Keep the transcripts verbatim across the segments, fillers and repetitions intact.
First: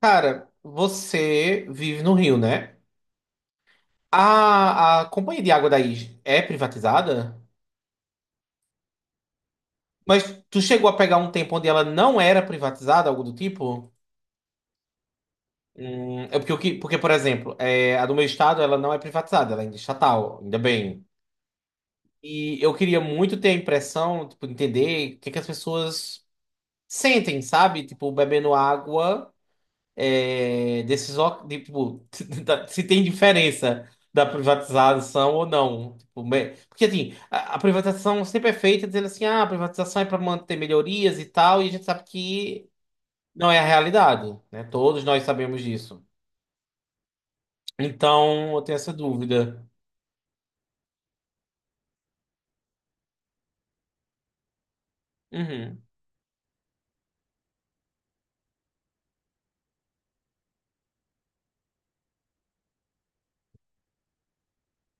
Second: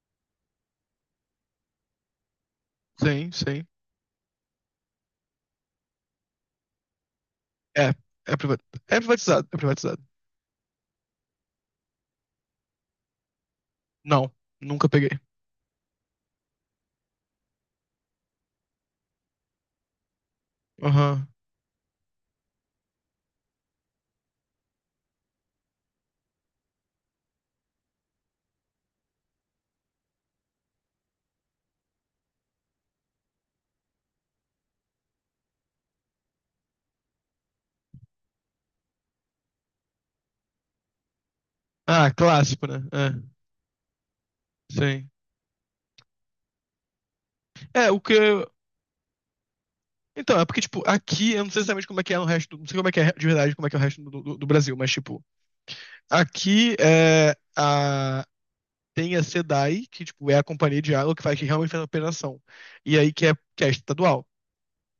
Cara, você vive no Rio, né? Sim, sim. A, a companhia de água daí é privatizada? É, é privatizado. É privatizado, é privatizado. Mas tu chegou a pegar um tempo onde ela não era privatizada, algo do tipo? Não, nunca peguei. Hum, é porque, o que- porque, por exemplo, é, a do meu estado ela não é privatizada, ela ainda é estatal, ainda bem. Aham. E eu queria muito ter a impressão, tipo, entender o que que as pessoas sentem, sabe? Tipo, bebendo água. É, desses, ó- de, tipo, se tem diferença da privatização ou não. Tipo, me- porque assim, a, a privatização sempre é feita dizendo assim, ah, a privatização é para manter melhorias e tal, e a gente sabe Ah, clássico, que né? É, não é a realidade, né? Todos sim. nós sabemos disso. É, o que. Então, eu tenho essa dúvida. Então, é porque, tipo, aqui, eu não sei exatamente como é que é no resto. Não sei como é que é de verdade, como é que é o resto do, do- do Brasil, mas, tipo, Uhum, aqui é a. Tem a SEDAI, que, tipo, é a companhia de água que faz, que realmente faz a operação. E aí que é, que é estadual.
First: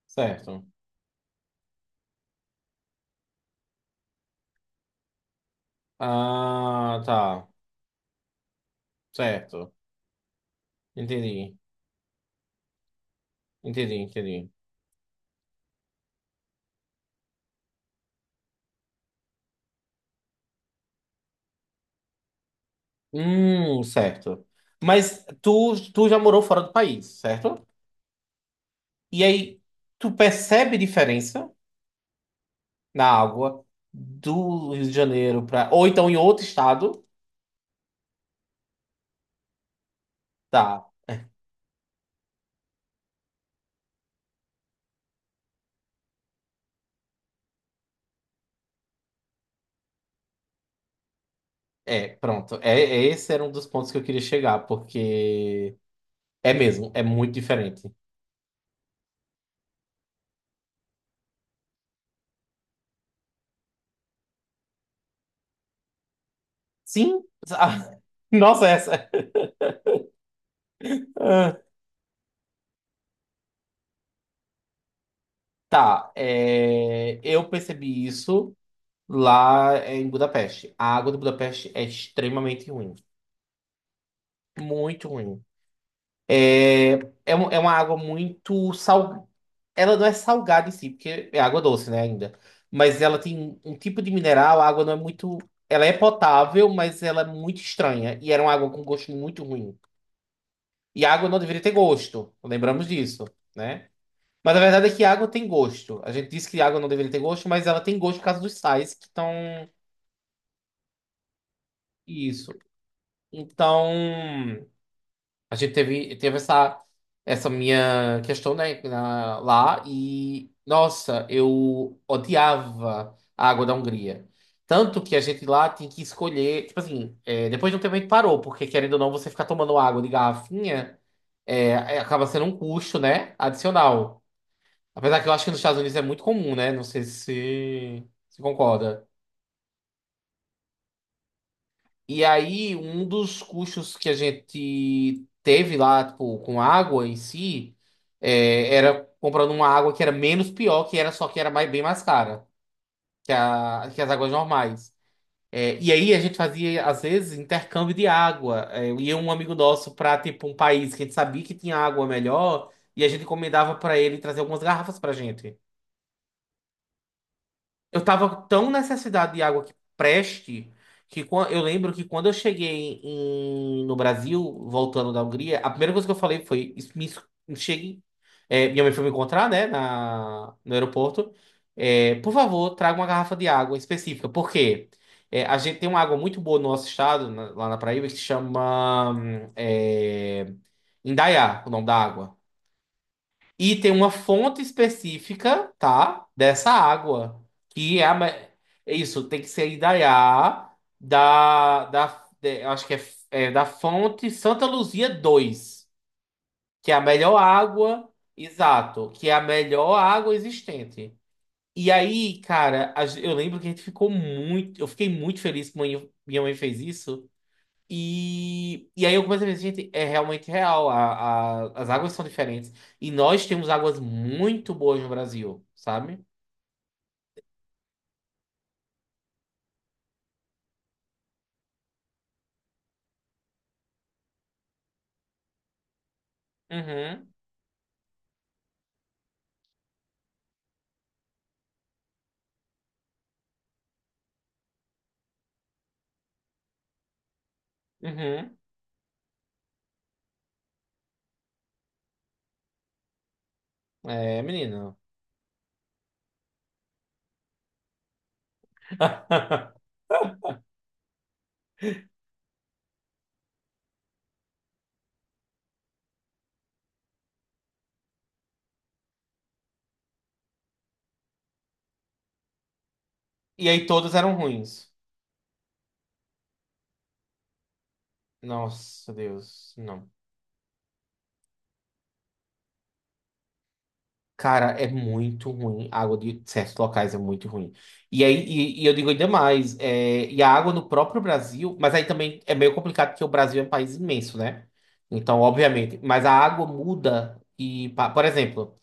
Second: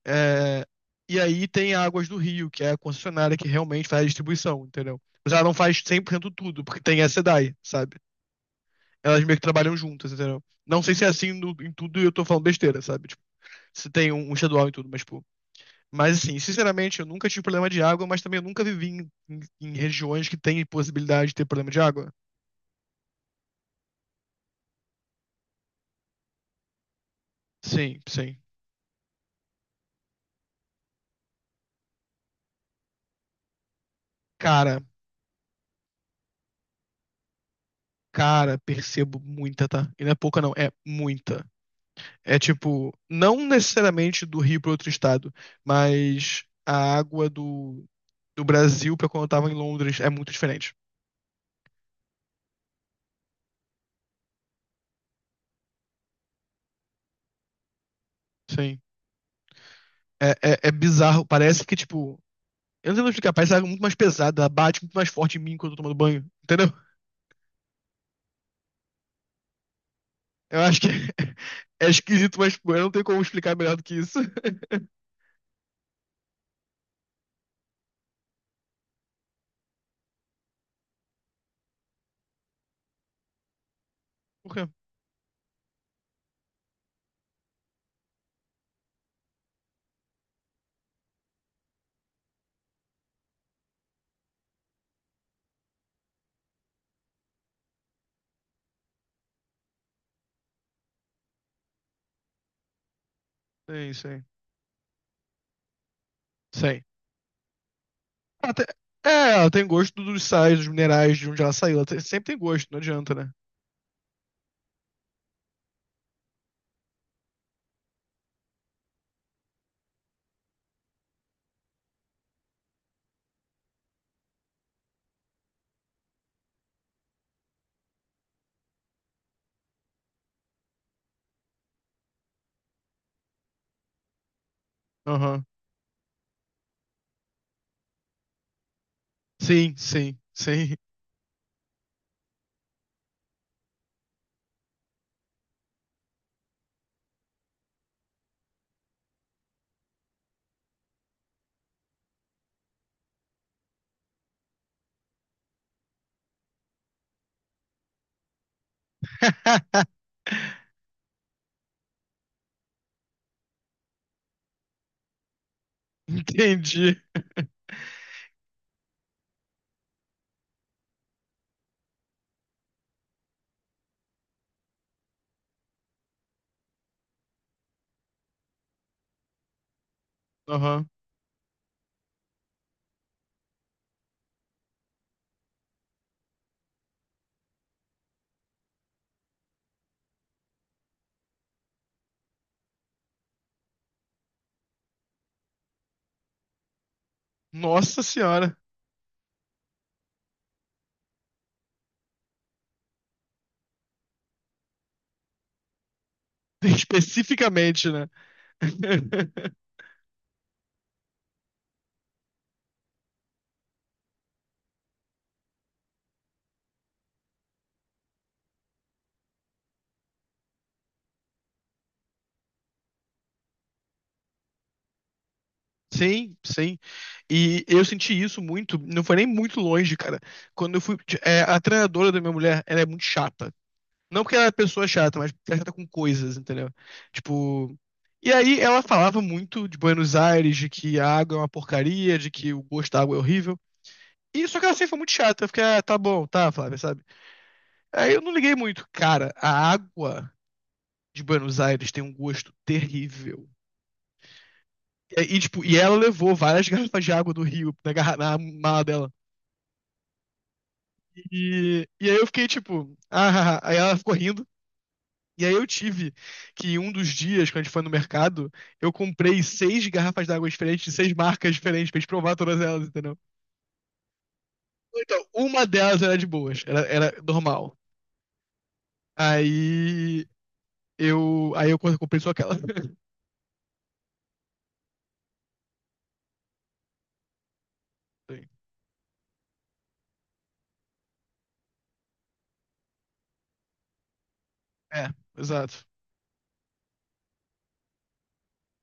É, certo. e aí tem a Águas do Rio, que é a concessionária que realmente faz a distribuição, entendeu? Mas ela não faz cem por cento tudo, porque tem Ah, a tá. SEDAI, sabe? Elas meio que Certo. trabalham juntas, entendeu? Não sei se é assim no- Entendi. em tudo e eu tô falando besteira, sabe? Tipo, se Entendi, tem um, um entendi. estadual em tudo, mas, tipo. Mas, assim, sinceramente, eu nunca tive problema de água, mas também eu nunca vivi em, em- em regiões que tem possibilidade de ter problema de água. Hum, certo. Mas tu, tu já morou fora do país, certo? Sim, sim. E aí, tu percebe diferença na água do Cara, Rio de Janeiro para. Ou então em outro estado. cara, percebo muita, tá? E não é pouca, não, é Tá, muita. É tipo, não necessariamente do Rio para outro estado, mas a água do, do Brasil para quando eu tava em Londres é muito diferente. é, pronto. É, é- esse era um dos pontos que eu queria chegar, porque é mesmo, é muito diferente. Sim. É, é, é bizarro. Parece que, tipo, eu não sei como explicar, parece água muito mais pesada, bate muito mais forte em mim quando eu tô tomando banho. Entendeu? Sim. sa- Nossa, essa. Eu acho que Ah, é esquisito, mas pô, eu não tenho como explicar melhor do que isso. tá, é, eu percebi isso lá é, em Budapeste. A água de Budapeste é extremamente ruim. Porra. Muito ruim. É, é, um- é uma água muito sal, ela não é salgada em si, porque é água doce, né, ainda. Mas ela tem um tipo de mineral, a água não é muito. Ela é potável, mas ela é muito estranha. E era uma água com gosto muito ruim. E a água não deveria ter gosto. Lembramos disso, É né? isso aí. Mas a verdade é que a água tem gosto. A gente disse que a água Sei. não deveria ter gosto, mas ela tem gosto por causa Ela dos tem- sais que é, ela tem estão. gosto dos sais, dos minerais, de onde ela saiu. Ela tem- sempre tem Isso. gosto, não adianta, né? Então. A gente teve, teve essa, essa minha questão, né, na- lá e, nossa, eu odiava a água da Hungria. Tanto que a gente lá tem que escolher, tipo assim, é, depois de um tempo a gente parou, porque querendo ou não, você ficar tomando água de garrafinha é, é- acaba sendo um custo, né, adicional. Apesar que eu Aham. acho que nos Estados Unidos é muito comum, né? Não sei se se concorda. Sim, sim, sim. E aí, um dos custos que a gente teve lá, tipo, com água em si, é, era comprando uma água que era menos pior, que era só que era mais, bem mais cara que, a, que as águas normais. É, e aí a gente fazia, às vezes, intercâmbio de água. É, ia um amigo nosso para, tipo, um país que a gente sabia que tinha água melhor, e a gente encomendava para ele trazer algumas garrafas pra gente. Entendi. Eu tava tão necessidade de água que preste que quan- eu lembro que quando eu cheguei em- no Brasil, voltando da Hungria, a primeira coisa que eu falei foi: "Isso- me, es- me chegue." É, minha mãe foi me encontrar, né, na, no Aham. aeroporto. É, por favor, traga uma garrafa de água específica. Por quê? É, a gente tem uma água muito boa no nosso estado, na- lá na Paraíba, que se chama hum, é, Indaiá, o nome da água. E tem uma fonte específica, tá? Dessa água. Que Nossa é a. ma- é senhora. Isso, tem que ser Indaiá, da, da, de- eu acho que é, é da fonte Santa Luzia dois, que é a melhor Especificamente, né? água, exato, que é a melhor água existente. E aí, cara, a gen- eu lembro que a gente ficou muito. Eu fiquei muito feliz que minha minha mãe fez isso. E, e aí eu comecei a ver, gente, é realmente real. A, a- as águas são diferentes. E nós temos águas muito boas no Brasil, sabe? Sim, sim. E eu senti isso muito, não foi nem muito longe, cara. Quando eu fui. É, a treinadora da minha mulher, ela é muito chata. Não porque ela é pessoa chata, mas porque ela é chata com coisas, entendeu? Uhum, Tipo. E aí ela falava muito de Buenos Aires, de que a água é uma porcaria, de que o gosto da água é horrível. E só que ela sempre foi muito chata. Eu fiquei, ah, tá bom, tá, Flávia, sabe? Aí eu não liguei uhum. muito. Cara, a água de Buenos Aires tem um gosto terrível. É, menino. E, aí, tipo, e ela levou várias garrafas de água do Rio na, garra- na mala dela. E, e aí eu fiquei tipo, ah, ah, ah. Aí ela ficou rindo. E aí eu tive que um dos dias, quando a gente foi no mercado, eu comprei seis garrafas d'água diferentes, de seis marcas diferentes, pra gente provar todas elas, entendeu? E aí todas eram ruins. Então, uma delas era de boas, era, era normal. Nossa, Deus, não. Aí eu, aí eu comprei só aquela. Cara, é muito ruim. A água de certos locais é muito ruim. E aí, e, e eu digo ainda mais, é, e a água no próprio Brasil, mas aí também é meio complicado porque o Brasil é um país imenso, né? É, Então, exato. obviamente, mas a água muda e, pa- por exemplo,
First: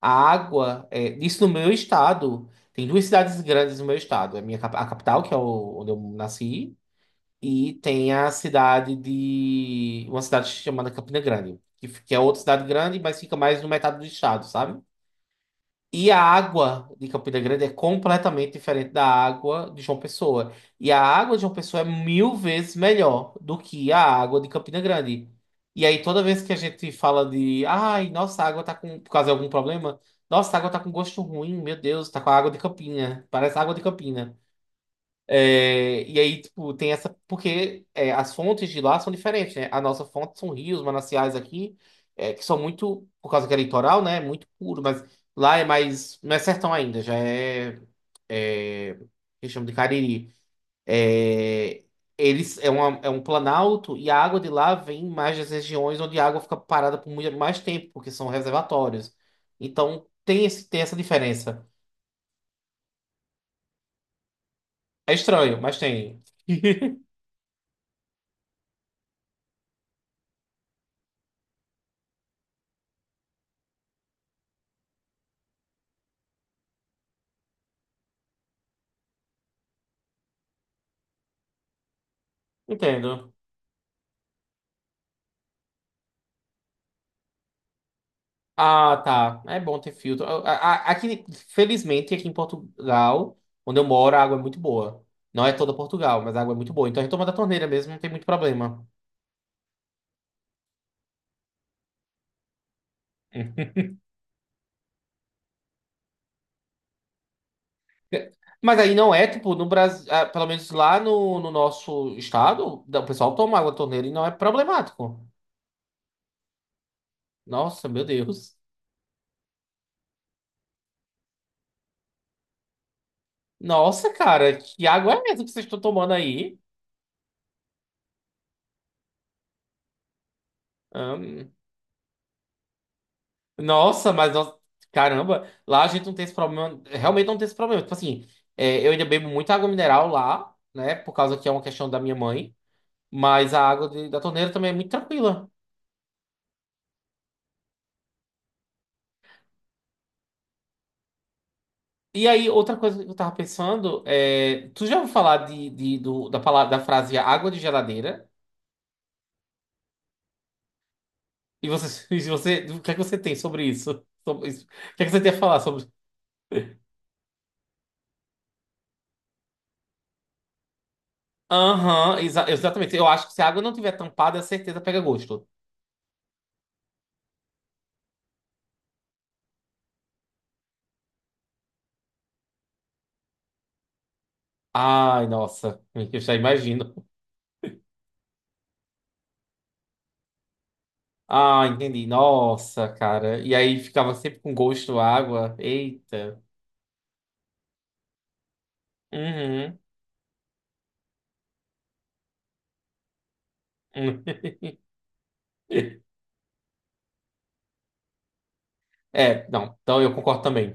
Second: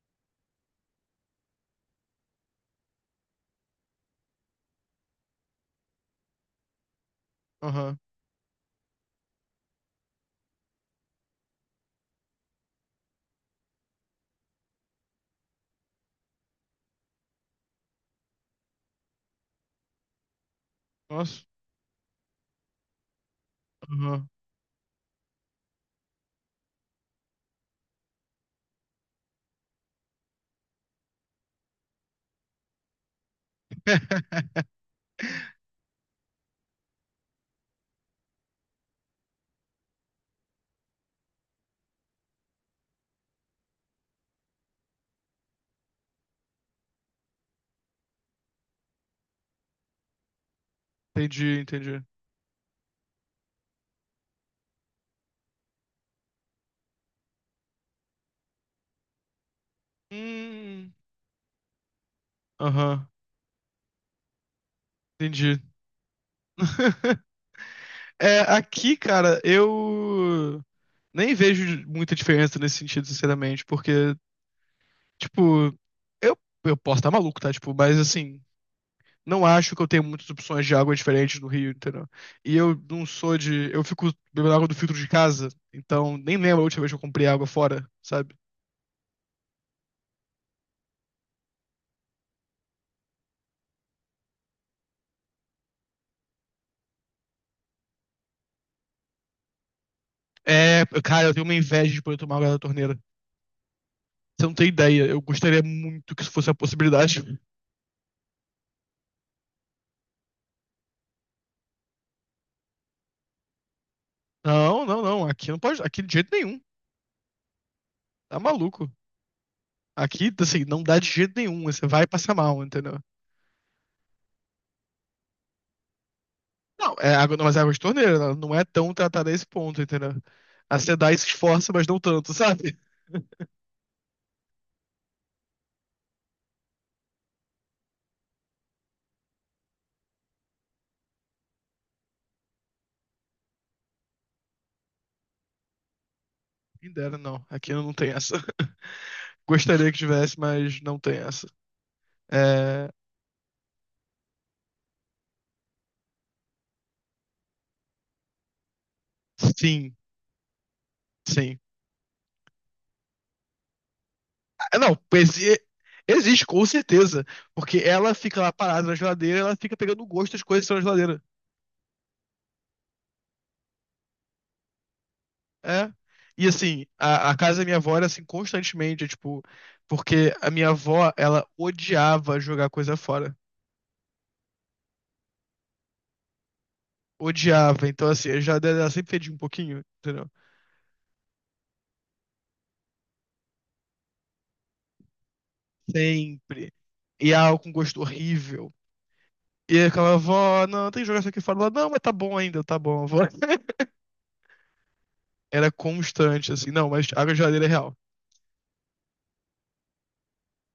a água, é, isso no meu estado, tem duas cidades grandes no meu estado, é a minha cap- a capital, que é o- onde eu nasci, e Aham. tem a cidade de uma cidade chamada Campina Grande, que, f- que é outra cidade grande, mas fica mais no metade do estado, sabe? E a água de Campina Grande é completamente diferente da água de João Pessoa. E a água de Nossa. João Pessoa é mil vezes melhor do que a Aham. água de Campina Grande. E aí, toda vez que a gente fala de, ai, nossa, a água tá com, por causa de algum problema, nossa, a água tá com gosto ruim, meu Deus, tá com a água de Campina, parece água de Campina. É, e aí, tipo, tem essa. Porque é, as fontes de lá são diferentes, né? A nossa fonte são rios, mananciais aqui, é, que são muito, por causa que é litoral, né? Muito puro, mas lá é mais. Não é sertão ainda, já é. É que chama de Cariri. Entendi, É, entendi. Eles, é, uma, é um planalto e a água de lá vem mais das regiões onde a água fica parada por muito mais tempo, porque são reservatórios. Então tem, esse, tem Hum, essa diferença. aham, É entendi. estranho, mas tem. É, aqui, cara, eu nem vejo muita diferença nesse sentido, sinceramente, porque, tipo, eu, eu posso estar maluco, tá? Tipo, mas assim, não acho que eu tenho muitas opções de água diferentes no Rio, entendeu? E eu não Entendo. sou de. Eu fico bebendo água do filtro de casa, então nem lembro a última vez que eu comprei água fora, sabe? Ah, tá. É bom ter filtro. A- a- Aqui, felizmente, aqui em Portugal, onde eu moro, a água é muito boa. Não é toda Portugal, mas a água é muito boa. Então a gente toma da torneira mesmo, não tem muito problema. É, cara, eu tenho uma inveja de poder tomar água da torneira. Você não tem ideia, eu gostaria muito que isso fosse a possibilidade. Mas aí não é, tipo, no Brasil, ah, pelo menos lá no, no nosso estado, da- o pessoal toma água da torneira e não é Não, não, problemático. não. Aqui não pode. Aqui de jeito nenhum. Nossa, meu Tá Deus. maluco. Aqui, assim, não dá de jeito nenhum. Você vai passar mal, entendeu? Nossa, cara, que água é essa que vocês estão tomando aí? Não, é água, não, mas é água de torneira. Ela não é tão tratada a esse ponto, entendeu? A SEDAI se esforça, mas não tanto, sabe? Nossa, mas nós... caramba, lá a gente não tem esse problema, realmente não tem esse problema. Tipo assim, é, eu ainda bebo muita água mineral lá, né? Por causa que é uma questão da minha mãe, mas a água de- da torneira também é muito tranquila. Quem dera, não. Aqui não tem essa. Gostaria que tivesse, mas não tem essa. E aí, outra É... coisa que eu tava pensando é, tu já ouviu falar de, de- do- da palavra, da frase água de geladeira? Sim, sim. E você, e você, o que é que você tem sobre isso? Sobre isso? O Ah, não, que é que você tem a exi- falar sobre? existe, com certeza. Porque ela fica lá parada na geladeira, ela fica pegando o gosto das coisas que estão na geladeira. Aham, exa- exatamente. Eu acho que se a água não tiver tampada, a certeza pega gosto. É. E assim, a, a casa da minha avó era assim constantemente, tipo, porque a minha avó, ela odiava jogar coisa fora. Ai, nossa, eu já imagino. Odiava. Então, assim, a geladeira dela sempre fedia um pouquinho, entendeu? Ah, entendi. Nossa, cara. E aí ficava sempre com gosto à água. Eita. Sempre. E algo com gosto horrível. E Uhum. eu ficava, avó, não, tem que jogar isso aqui fora. Ela, não, mas tá bom ainda, tá bom, avó. Hum. Era constante, assim, não, mas água de geladeira é real. É, não. Então eu concordo também.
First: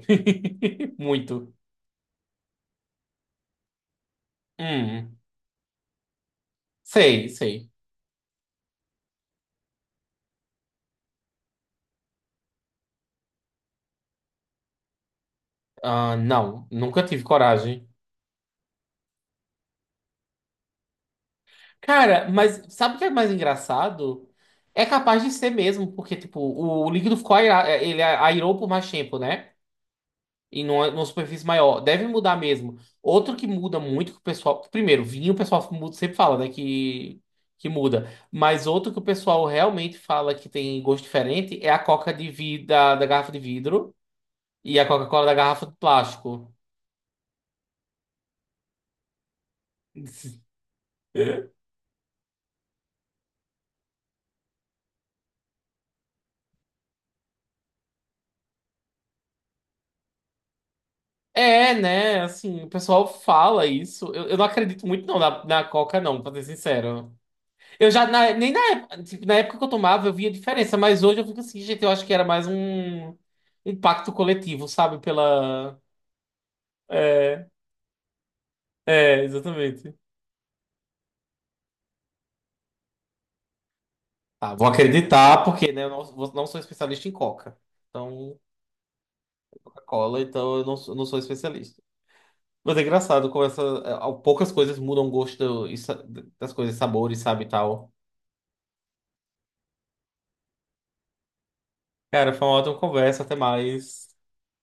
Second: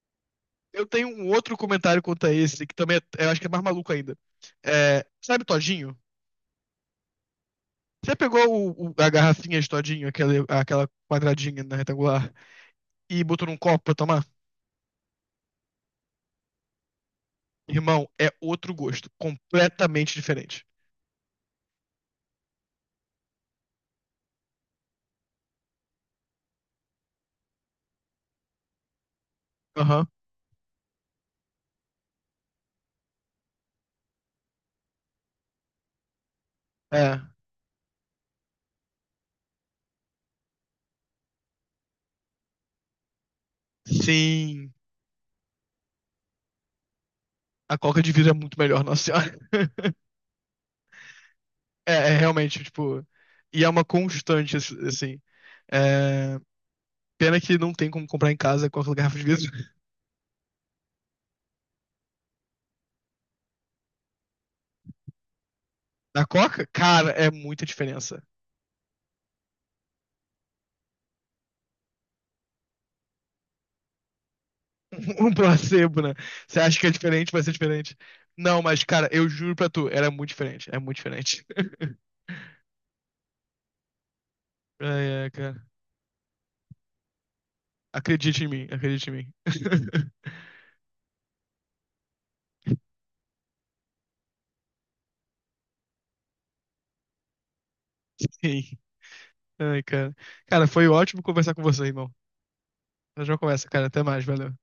Eu tenho um Muito. outro comentário quanto a esse, que também é, eu acho que é mais maluco ainda. É, Hum. sabe Todinho? Sei, sei. Você pegou o- o- a garrafinha de todinho, aquela, aquela quadradinha na retangular, e botou num copo pra tomar? Ah, não. Nunca tive coragem. Irmão, é outro gosto. Completamente diferente. Cara, mas sabe o que é mais engraçado? É capaz de ser mesmo, porque, tipo, o líquido ficou aira- ele é airou por mais tempo, né? Aham. E numa, numa superfície maior. Deve mudar mesmo. Outro que muda muito que o pessoal. Primeiro, vinho o pessoal muda- sempre fala, né? É. Que, que muda. Mas outro que o pessoal realmente fala que tem gosto diferente é a coca de vidro da, da garrafa de vidro Sim. e a Coca-Cola da garrafa de plástico. A coca de vidro é muito melhor, nossa senhora. É, é realmente, tipo. E é uma constante, ass- assim. É, pena que não tem como comprar em casa coca da garrafa de vidro. É, né? Assim, o pessoal fala isso. Eu, eu não acredito muito não na, na Coca, não, Na pra ser coca, cara, sincero. é muita Eu já, diferença. na- nem na época, tipo, na época que eu tomava, eu via diferença, mas hoje eu fico assim, gente, eu acho que era mais um impacto coletivo, sabe? Um Pela. placebo, né? Você acha que é diferente, vai É, ser diferente. Não, mas, cara, é, eu juro pra tu, exatamente. era muito diferente. É muito diferente. Tá, vou Ai, ai, acreditar, cara. porque, né, eu não, vou- não sou especialista em Coca. Então, Acredite em mim, acredite em mim. Coca-Cola, então eu não, sou- não sou especialista. Mas é engraçado como essa, é, poucas coisas mudam o gosto e sa- das coisas, sabores, sabe, e tal. Sim. Ai, cara. Cara, foi ótimo conversar com você, irmão. Cara, foi uma ótima conversa, Nós até já conversa, cara. Até mais. mais, valeu.